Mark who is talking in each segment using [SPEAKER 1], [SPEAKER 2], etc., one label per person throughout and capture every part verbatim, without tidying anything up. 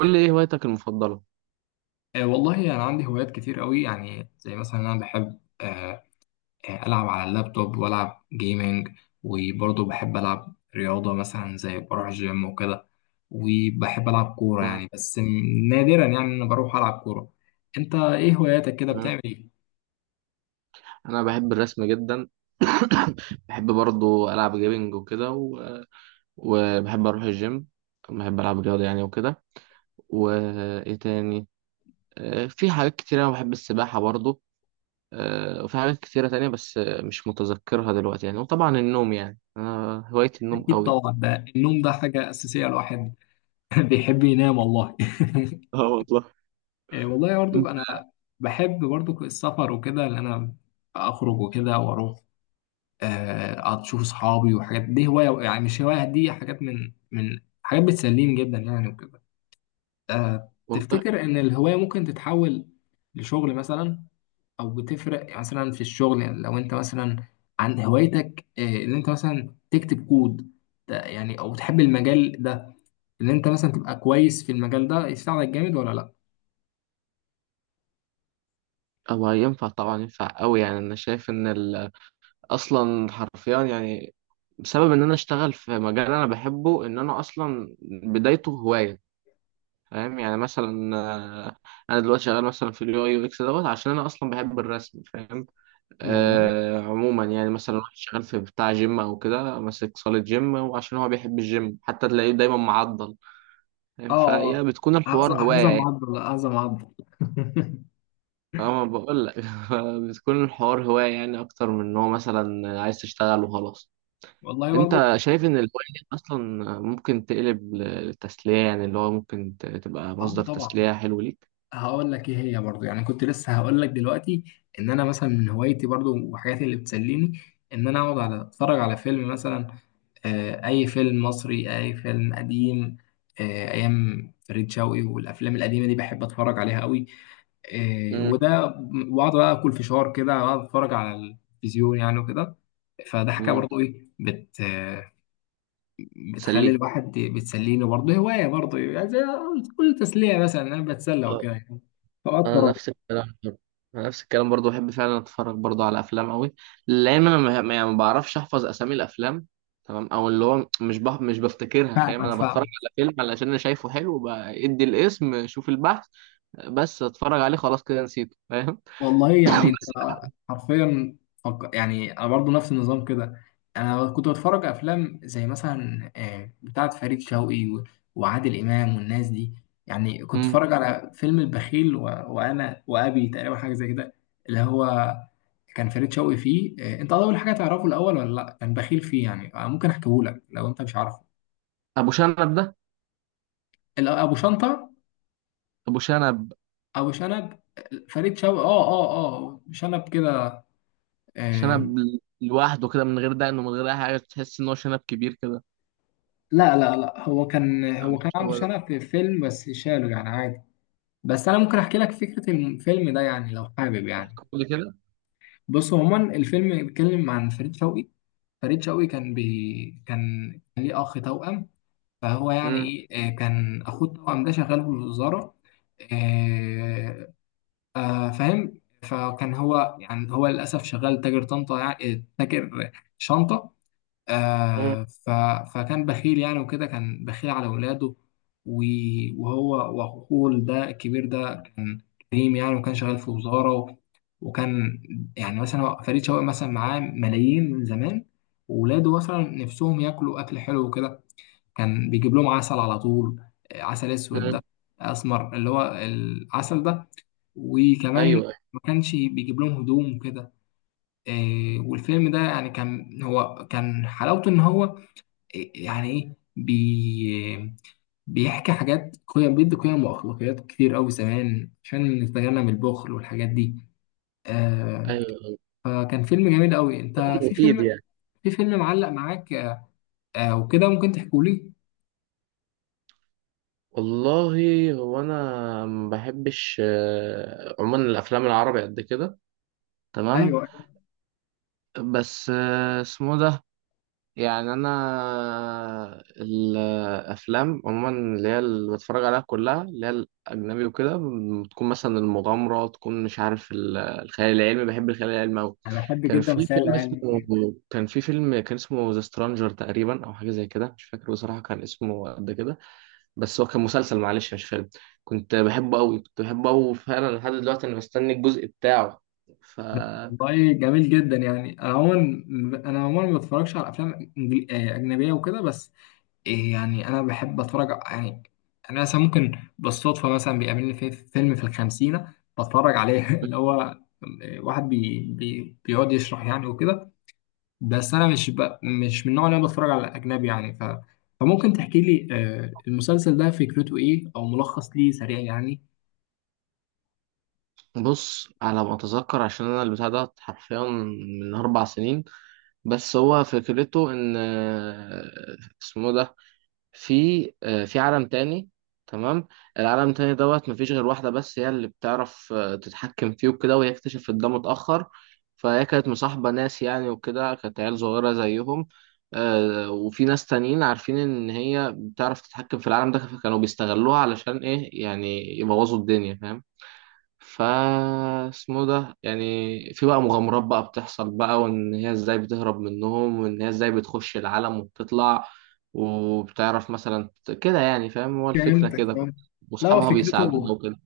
[SPEAKER 1] قول لي ايه هوايتك المفضلة؟
[SPEAKER 2] آه، والله أنا يعني عندي هوايات كتير قوي يعني زي مثلا أنا بحب آه، آه، ألعب على اللابتوب وألعب جيمنج وبرضه بحب ألعب رياضة مثلا زي بروح جيم وكده، وبحب ألعب كورة
[SPEAKER 1] مم.
[SPEAKER 2] يعني بس م- نادرا يعني أنا بروح ألعب كورة. أنت إيه هواياتك كده،
[SPEAKER 1] مم.
[SPEAKER 2] بتعمل إيه؟
[SPEAKER 1] انا بحب الرسم جدا. بحب برضو العب جيمنج وكده و... وبحب اروح الجيم. بحب العب رياضة يعني وكده. وايه تاني. آه، في حاجات كتيرة انا بحب السباحة برضو. آه، وفي حاجات كتيرة تانية بس آه، مش متذكرها دلوقتي يعني. وطبعا النوم يعني انا هوايتي النوم
[SPEAKER 2] أكيد
[SPEAKER 1] قوي.
[SPEAKER 2] طبعا، ده النوم ده حاجة أساسية، الواحد بيحب ينام والله.
[SPEAKER 1] اه والله.
[SPEAKER 2] آه، والله برضو أنا
[SPEAKER 1] انت-
[SPEAKER 2] بحب برضو السفر وكده، اللي أنا أخرج وكده وأروح آه، اشوف اصحابي، وحاجات دي هوايه يعني، مش هوايه، دي حاجات من من حاجات بتسليني جدا يعني وكده. آه،
[SPEAKER 1] والله
[SPEAKER 2] تفتكر ان الهوايه ممكن تتحول لشغل مثلا، او بتفرق مثلا في الشغل يعني؟ لو انت مثلا عن هوايتك آه، ان انت مثلا تكتب كود ده يعني، او تحب المجال ده، ان انت مثلا تبقى كويس في المجال ده يساعدك جامد ولا لا؟
[SPEAKER 1] هو ينفع طبعا ينفع قوي يعني انا شايف ان ال... اصلا حرفيا يعني بسبب ان انا اشتغل في مجال انا بحبه ان انا اصلا بدايته هوايه. فاهم يعني مثلا آه، انا دلوقتي شغال مثلا في اليو اي يو اكس دوت عشان انا اصلا بحب الرسم فاهم.
[SPEAKER 2] والله،
[SPEAKER 1] آه عموما يعني مثلا واحد شغال في بتاع جيم او كده ماسك صاله جيم وعشان هو بيحب الجيم حتى تلاقيه دايما معضل.
[SPEAKER 2] اه
[SPEAKER 1] فاهم
[SPEAKER 2] اه.
[SPEAKER 1] فهي بتكون الحوار
[SPEAKER 2] هذا،
[SPEAKER 1] هوايه
[SPEAKER 2] هذا
[SPEAKER 1] يعني.
[SPEAKER 2] معضل، هذا معضل.
[SPEAKER 1] فاهم أنا بقول لك. بتكون الحوار هوايه يعني اكتر من ان هو مثلا عايز تشتغل وخلاص.
[SPEAKER 2] والله برضه.
[SPEAKER 1] انت شايف ان الهواية دي اصلا ممكن تقلب للتسلية يعني اللي هو ممكن ت- تبقى
[SPEAKER 2] اه
[SPEAKER 1] مصدر
[SPEAKER 2] طبعا.
[SPEAKER 1] تسلية حلو ليك.
[SPEAKER 2] هقول لك ايه هي برضو، يعني كنت لسه هقول لك دلوقتي ان انا مثلا من هوايتي برضو وحاجاتي اللي بتسليني، ان انا اقعد على اتفرج على فيلم مثلا، آه، اي فيلم مصري، اي فيلم قديم، آه، ايام فريد شوقي، والافلام القديمه دي بحب اتفرج عليها قوي. آه،
[SPEAKER 1] امم.
[SPEAKER 2] وده، واقعد بقى اكل فشار كده واقعد اتفرج على التلفزيون يعني وكده. فده حاجه
[SPEAKER 1] امم.
[SPEAKER 2] برضو ايه، بت آه، بتخلي
[SPEAKER 1] تسليك.
[SPEAKER 2] الواحد، بتسليني برضو، هوايه برضو يعني، زي كل تسليه مثلا انا بتسلى
[SPEAKER 1] اه.
[SPEAKER 2] وكده يعني. فأقعد
[SPEAKER 1] انا
[SPEAKER 2] أتفرج.
[SPEAKER 1] نفس الكلام برضه. انا نفس الكلام برضو بحب فعلا اتفرج برضو على افلام قوي. لان انا ما ما- يعني ما بعرفش احفظ اسامي الافلام. تمام. او اللي هو مش بح... مش بفتكرها. فاهم
[SPEAKER 2] فاهمك،
[SPEAKER 1] انا بتفرج
[SPEAKER 2] فاهم.
[SPEAKER 1] على فيلم علشان انا شايفه حلو بدي الاسم شوف البحث. بس اتفرج عليه خلاص كده نسيته فاهم.
[SPEAKER 2] والله يعني انت
[SPEAKER 1] بس.
[SPEAKER 2] حرفيا، فك... يعني انا برضه نفس النظام كده. انا كنت بتفرج افلام زي مثلا آه، بتاعه فريد شوقي و... وعادل امام والناس دي. يعني كنت
[SPEAKER 1] مم.
[SPEAKER 2] اتفرج على فيلم البخيل و... وانا وابي تقريبا، حاجه زي كده اللي هو كان فريد شوقي فيه، آه، انت اول حاجه تعرفه الاول ولا لا، كان بخيل فيه يعني، آه، ممكن احكيه لك لو انت مش عارفه.
[SPEAKER 1] ابو شنب ده.
[SPEAKER 2] ال- ابو شنطه.
[SPEAKER 1] ابو شنب.
[SPEAKER 2] ابو شنب. فريد شوقي، اه اه. اه شنب كده. آه،
[SPEAKER 1] شنب لوحده كده من غير دقن ومن غير اي حاجه تحس ان هو شنب كبير كده.
[SPEAKER 2] لا لا لا، هو كان، هو
[SPEAKER 1] مش
[SPEAKER 2] كان عنده
[SPEAKER 1] هو ده.
[SPEAKER 2] شنف للفيلم بس شاله يعني عادي. بس انا ممكن احكي لك فكره الفيلم ده يعني، لو حابب يعني.
[SPEAKER 1] بيحكوا لي كده.
[SPEAKER 2] بص عموما الفيلم بيتكلم عن فريد شوقي. فريد شوقي كان بي كان، كان ليه اخ توأم. فهو يعني
[SPEAKER 1] امم.
[SPEAKER 2] ايه، آه، كان اخوه التوأم ده شغال في الوزاره. آه، آه، فاهم؟ فكان هو يعني، هو للاسف شغال تاجر طنطا يعني آه، تاجر شنطه
[SPEAKER 1] امم.
[SPEAKER 2] آه ف... فكان بخيل يعني وكده، كان بخيل على ولاده و- وهو وأخوه ده الكبير ده كان كريم يعني، وكان شغال في وزارة و... وكان يعني مثلا هو- فريد شوقي مثلا معاه ملايين من زمان، وولاده مثلا نفسهم ياكلوا أكل حلو وكده، كان بيجيب لهم عسل على طول. آه، عسل أسود
[SPEAKER 1] أمم.
[SPEAKER 2] ده، أسمر اللي هو العسل ده. وكمان
[SPEAKER 1] ايوه،
[SPEAKER 2] ما كانش بيجيب لهم هدوم وكده. آه، والفيلم ده يعني كان هو كان حلاوته، ان هو يعني ايه، بي بيحكي حاجات، قيم، بيدي قيم واخلاقيات كتير قوي زمان عشان نتجنب البخل والحاجات دي. آه.
[SPEAKER 1] ايوه،
[SPEAKER 2] فكان فيلم جميل قوي. انت في
[SPEAKER 1] مفيد
[SPEAKER 2] فيلم
[SPEAKER 1] يعني.
[SPEAKER 2] في فيلم معلق معاك آه وكده ممكن تحكوا لي؟
[SPEAKER 1] والله هو انا ما بحبش آه، عموما الافلام العربي قد كده. تمام.
[SPEAKER 2] ايوه
[SPEAKER 1] بس آه، اسمه ده يعني انا الافلام عموما اللي هي اللي بتفرج عليها كلها اللي هي الاجنبي وكده. بتكون مثلا المغامره تكون مش عارف ال- الخيال العلمي. بحب الخيال العلمي قوي.
[SPEAKER 2] انا بحب
[SPEAKER 1] كان
[SPEAKER 2] جدا
[SPEAKER 1] في
[SPEAKER 2] الخيال
[SPEAKER 1] فيلم
[SPEAKER 2] العلمي.
[SPEAKER 1] اسمه. كان في فيلم كان اسمه ذا سترانجر تقريبا او حاجه زي كده مش فاكر بصراحه كان اسمه قد كده. بس هو كان مسلسل معلش مش فيلم. كنت بحبه قوي كنت بحبه قوي فعلا لحد دلوقتي انا بستني الجزء بتاعه.
[SPEAKER 2] والله جميل جدا يعني. انا عموما انا عموما ما بتفرجش على افلام إنجلي- آه، اجنبيه وكده، بس إيه يعني انا بحب اتفرج يعني. انا مثلا ممكن بالصدفه مثلا بيقابلني في في فيلم في الخمسينه بتفرج عليه، اللي هو واحد بي بي بيقعد يشرح يعني وكده. بس انا مش ب... مش من النوع اللي انا بتفرج على اجنبي يعني ف... فممكن تحكي لي آه، المسلسل ده فكرته ايه، او ملخص ليه سريع يعني.
[SPEAKER 1] بص على ما اتذكر عشان انا البتاع ده حرفيا من اربع سنين. بس هو فكرته ان آه، اسمه ده. في آه، في عالم تاني. تمام. العالم التاني دوت مفيش غير واحدة بس هي اللي بتعرف آه، تتحكم فيه وكده، وهي اكتشفت ده متأخر. فهي كانت مصاحبة ناس يعني وكده، كانت عيال صغيرة زيهم. آه، وفي ناس تانيين عارفين ان هي بتعرف تتحكم في العالم ده، فكانوا بيستغلوها علشان ايه يعني يبوظوا الدنيا. فاهم. فا اسمه ده يعني. في بقى مغامرات بقى بتحصل بقى، وان هي ازاي بتهرب منهم، وان هي ازاي بتخش العالم وبتطلع وبتعرف مثلا ت- كده يعني. فاهم، هو الفكرة
[SPEAKER 2] فهمتك،
[SPEAKER 1] كده.
[SPEAKER 2] فاهم. لا هو
[SPEAKER 1] واصحابها
[SPEAKER 2] فكرته
[SPEAKER 1] بيساعدوها وكده.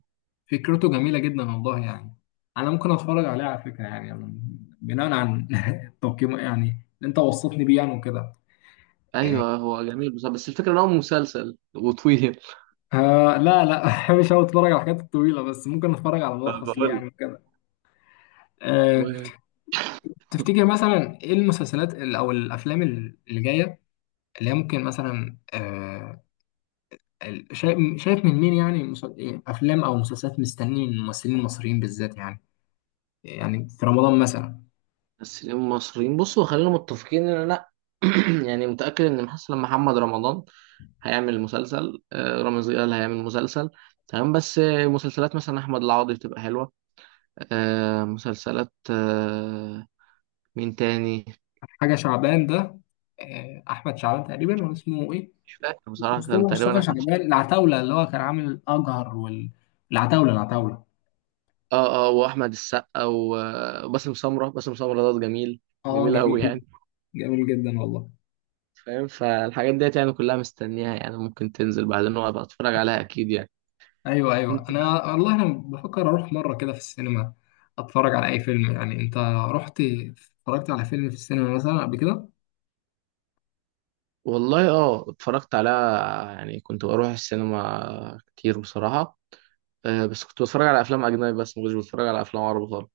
[SPEAKER 2] فكرته جميله جدا والله يعني. انا ممكن اتفرج عليه على فكره يعني يعني، بناء عن التقييم يعني اللي انت وصفتني بيه يعني وكده.
[SPEAKER 1] ايوه، هو جميل بصراحة بس الفكرة ان هو مسلسل وطويل.
[SPEAKER 2] آه لا لا، مش هقعد اتفرج على الحاجات الطويله، بس ممكن اتفرج على ملخص ليه
[SPEAKER 1] بقول.
[SPEAKER 2] يعني كده. آه. تفتكر مثلا ايه المسلسلات ال- او الافلام ال- اللي جايه؟ اللي هي ممكن مثلا آه ال- شايف، شايف من مين يعني، مس- إيه، افلام او مسلسلات مستنيين الممثلين المصريين بالذات يعني؟ يعني في رمضان مثلا.
[SPEAKER 1] ممثلين مصريين بصوا خلينا متفقين ان انا يعني متأكد ان مثلا محمد رمضان هيعمل مسلسل. آه، رامز جلال هيعمل مسلسل. تمام. بس آه، مسلسلات مثلا احمد العوضي بتبقى حلوة. آه، مسلسلات آه، مين تاني.
[SPEAKER 2] حاجه شعبان ده، آه احمد شعبان تقريبا، ولا اسمه ايه؟
[SPEAKER 1] مش فاكر بصراحة،
[SPEAKER 2] مصطفى
[SPEAKER 1] كان تقريبا
[SPEAKER 2] مصطفى
[SPEAKER 1] احمد ش-
[SPEAKER 2] شعبان، العتاوله اللي هو كان عامل اجهر، والعتاوله، العتاوله العتاولة.
[SPEAKER 1] اه، اه. واحمد السقا و- وباسم سمرة. باسم سمرة ده جميل.
[SPEAKER 2] اه
[SPEAKER 1] جميل
[SPEAKER 2] جميل
[SPEAKER 1] قوي
[SPEAKER 2] جدا،
[SPEAKER 1] يعني.
[SPEAKER 2] جميل جدا والله.
[SPEAKER 1] فاهم، فالحاجات ديت يعني كلها مستنيها. يعني ممكن تنزل بعدين وابقى اتفرج عليها اكيد.
[SPEAKER 2] ايوه
[SPEAKER 1] يعني
[SPEAKER 2] ايوه. انا والله انا بفكر اروح مره كده في السينما، اتفرج على اي فيلم يعني. انت رحت اتفرجت على فيلم في السينما مثلا قبل كده؟
[SPEAKER 1] والله اه اتفرجت على. يعني كنت بروح السينما كتير بصراحة. آه، بس كنت بتفرج على افلام اجنبي بس ما كنتش بتفرج على افلام عربي خالص.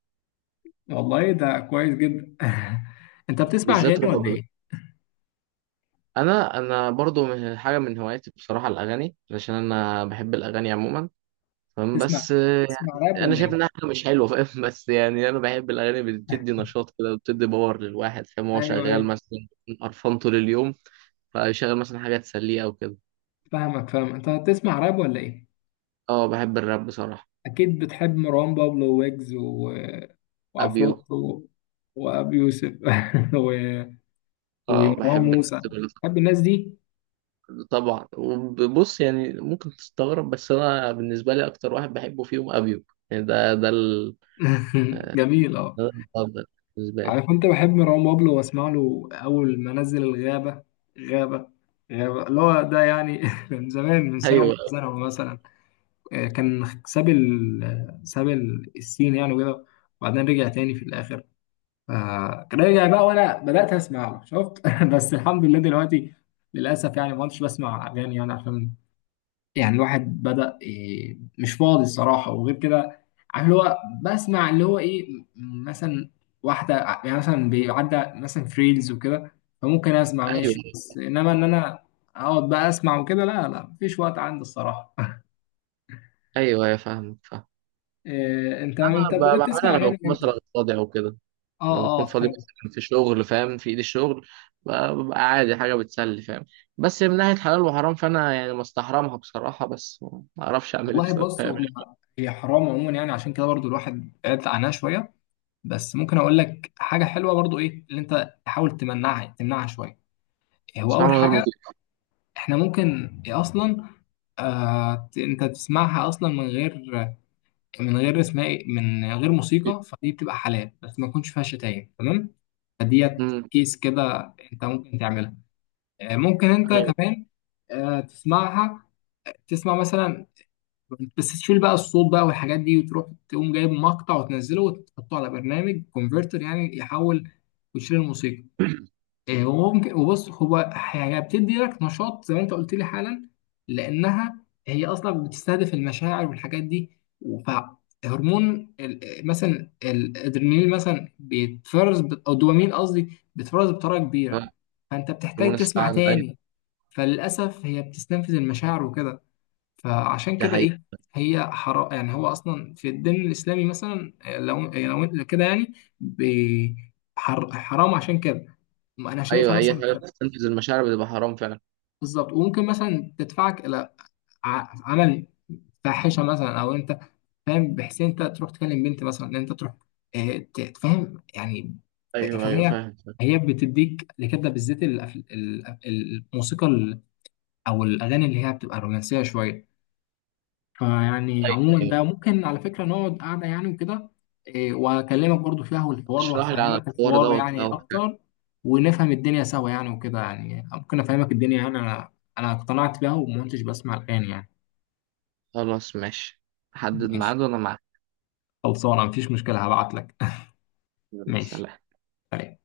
[SPEAKER 2] والله ده كويس جدا. انت بتسمع
[SPEAKER 1] بالذات
[SPEAKER 2] اغاني ولا
[SPEAKER 1] رعب.
[SPEAKER 2] ايه؟
[SPEAKER 1] انا انا برضو من حاجة، من هواياتي بصراحة، الاغاني، علشان انا بحب الاغاني عموما. فاهم،
[SPEAKER 2] تسمع
[SPEAKER 1] بس آه،
[SPEAKER 2] تسمع راب
[SPEAKER 1] يعني انا
[SPEAKER 2] ولا
[SPEAKER 1] شايف
[SPEAKER 2] ايه؟
[SPEAKER 1] انها حاجة مش حلوة فاهم. بس يعني انا بحب الاغاني، بتدي نشاط كده، بتدي باور للواحد. فاهم هو
[SPEAKER 2] ايوه
[SPEAKER 1] شغال
[SPEAKER 2] ايوه
[SPEAKER 1] مثلا قرفان طول اليوم فيشغل مثلا حاجة تسليه او كده.
[SPEAKER 2] فاهمك، فاهم. انت بتسمع راب ولا ايه؟
[SPEAKER 1] اه، بحب الراب بصراحة.
[SPEAKER 2] اكيد بتحب مروان بابلو، ويجز و...
[SPEAKER 1] ابيو.
[SPEAKER 2] وعفروتو، وابي يوسف، و...
[SPEAKER 1] اه،
[SPEAKER 2] ومروان
[SPEAKER 1] بحب
[SPEAKER 2] موسى.
[SPEAKER 1] الناس دول.
[SPEAKER 2] بتحب الناس دي.
[SPEAKER 1] طبعا، وبص يعني ممكن تستغرب بس انا بالنسبه لي اكتر واحد بحبه فيهم ابيو. يعني ده ده ال-
[SPEAKER 2] جميل اه.
[SPEAKER 1] ده المفضل بالنسبه لي.
[SPEAKER 2] عارف انت، بحب مروان بابلو واسمع له اول ما نزل الغابه، غابه، غابه اللي هو ده يعني، من زمان، من سنه ومن
[SPEAKER 1] ايوه.
[SPEAKER 2] سنه مثلا. آه، كان ساب ال ساب ال- السين يعني وكده، وبعدين رجع تاني في الاخر، فكان رجع بقى وانا بدات اسمع له شفت. بس الحمد لله دلوقتي للاسف يعني ما كنتش بسمع اغاني يعني، عشان يعني الواحد بدأ إيه مش فاضي الصراحة، وغير كده عارف اللي هو بسمع اللي هو إيه، م- مثلا واحدة ع- يعني مثلا بيعدى مثلا في ريلز وكده، فممكن أسمع ماشي،
[SPEAKER 1] ايوه،
[SPEAKER 2] بس إنما إن أنا أقعد بقى أسمع وكده لا لا، مفيش وقت عندي الصراحة.
[SPEAKER 1] ايوه، يا فاهمك فاهم.
[SPEAKER 2] إيه، أنت أنت
[SPEAKER 1] انا ب-
[SPEAKER 2] بدأت تسمع
[SPEAKER 1] بعملها لما
[SPEAKER 2] أغاني
[SPEAKER 1] بكون مثلا
[SPEAKER 2] إمتى؟
[SPEAKER 1] فاضي او كده.
[SPEAKER 2] آه
[SPEAKER 1] لما بكون
[SPEAKER 2] آه
[SPEAKER 1] فاضي
[SPEAKER 2] حلو.
[SPEAKER 1] مثلا في شغل فاهم، في ايدي الشغل ب- ببقى عادي حاجه بتسلي فاهم. بس من ناحيه حلال وحرام فانا يعني مستحرمها بصراحه، بس ما اعرفش اعمل ايه
[SPEAKER 2] والله
[SPEAKER 1] بصراحه
[SPEAKER 2] بص،
[SPEAKER 1] يعني.
[SPEAKER 2] هو هي حرام عموما يعني، عشان كده برضو الواحد بعد عنها شوية. بس ممكن أقول لك حاجة حلوة برضو، إيه اللي أنت تحاول تمنعها، تمنعها شوية. هو
[SPEAKER 1] بسمعها
[SPEAKER 2] أول
[SPEAKER 1] من غير
[SPEAKER 2] حاجة،
[SPEAKER 1] موسيقى.
[SPEAKER 2] احنا ممكن إيه اصلا، آه ت- انت تسمعها اصلا من غير، من غير اسمها إيه، من غير موسيقى. فدي بتبقى حلال بس ما يكونش فيها شتايم، تمام؟ فديت
[SPEAKER 1] أمم،
[SPEAKER 2] كيس كده انت ممكن تعملها، آه ممكن انت
[SPEAKER 1] ايوه.
[SPEAKER 2] كمان آه تسمعها، تسمع مثلا، بس تشيل بقى الصوت بقى والحاجات دي، وتروح تقوم جايب مقطع وتنزله وتحطه على برنامج كونفرتر يعني يحول، وتشيل الموسيقى. إيه، وممكن، وبص هو هي بتدي لك نشاط زي ما انت قلت لي حالا، لانها هي اصلا بتستهدف المشاعر والحاجات دي. فهرمون ال- مثلا الادرينالين مثلا بيتفرز ب- او الدوبامين قصدي، بيتفرز بطريقه كبيره، فانت بتحتاج
[SPEAKER 1] هرمون
[SPEAKER 2] تسمع
[SPEAKER 1] السعاده،
[SPEAKER 2] تاني.
[SPEAKER 1] ايوه.
[SPEAKER 2] فللاسف هي بتستنفذ المشاعر وكده، فعشان
[SPEAKER 1] ده
[SPEAKER 2] كده
[SPEAKER 1] حقيقي.
[SPEAKER 2] ايه، هي حرام يعني. هو اصلا في الدين الاسلامي مثلا إيه، لو إيه، لو إنت كده يعني بي- حر- حرام عشان كده انا شايفها
[SPEAKER 1] ايوه، اي
[SPEAKER 2] مثلا.
[SPEAKER 1] حاجه بتستنفذ المشاعر بتبقى حرام فعلا.
[SPEAKER 2] بالظبط، وممكن مثلا تدفعك الى ع- عمل فاحشه مثلا، او انت فاهم، بحيث انت تروح تكلم بنت مثلا، ان انت تروح آه، ت- تفهم يعني. ف-
[SPEAKER 1] ايوه، ايوه،
[SPEAKER 2] فهي،
[SPEAKER 1] فاهم، فاهم.
[SPEAKER 2] هي بتديك لكده بالذات الأف- ال- الموسيقى ال- او الاغاني اللي هي بتبقى رومانسيه شويه. فيعني
[SPEAKER 1] طيب،
[SPEAKER 2] عموما
[SPEAKER 1] طيب.
[SPEAKER 2] ده ممكن على فكرة نقعد قعدة يعني وكده، إيه، وأكلمك برضو فيها والحوار،
[SPEAKER 1] اشرح لي عن
[SPEAKER 2] وأفهمك
[SPEAKER 1] الحوار
[SPEAKER 2] الحوار
[SPEAKER 1] دوت
[SPEAKER 2] يعني
[SPEAKER 1] او حاجة.
[SPEAKER 2] أكتر، ونفهم الدنيا سوا يعني وكده يعني. ممكن أفهمك الدنيا يعني، أنا أنا اقتنعت بيها وما كنتش بسمع الآن يعني.
[SPEAKER 1] خلاص ماشي. حدد
[SPEAKER 2] ماشي،
[SPEAKER 1] ميعاد وانا معاك.
[SPEAKER 2] خلصانة، مفيش مشكلة، هبعت لك.
[SPEAKER 1] يلا،
[SPEAKER 2] ماشي.
[SPEAKER 1] سلام.
[SPEAKER 2] سلام.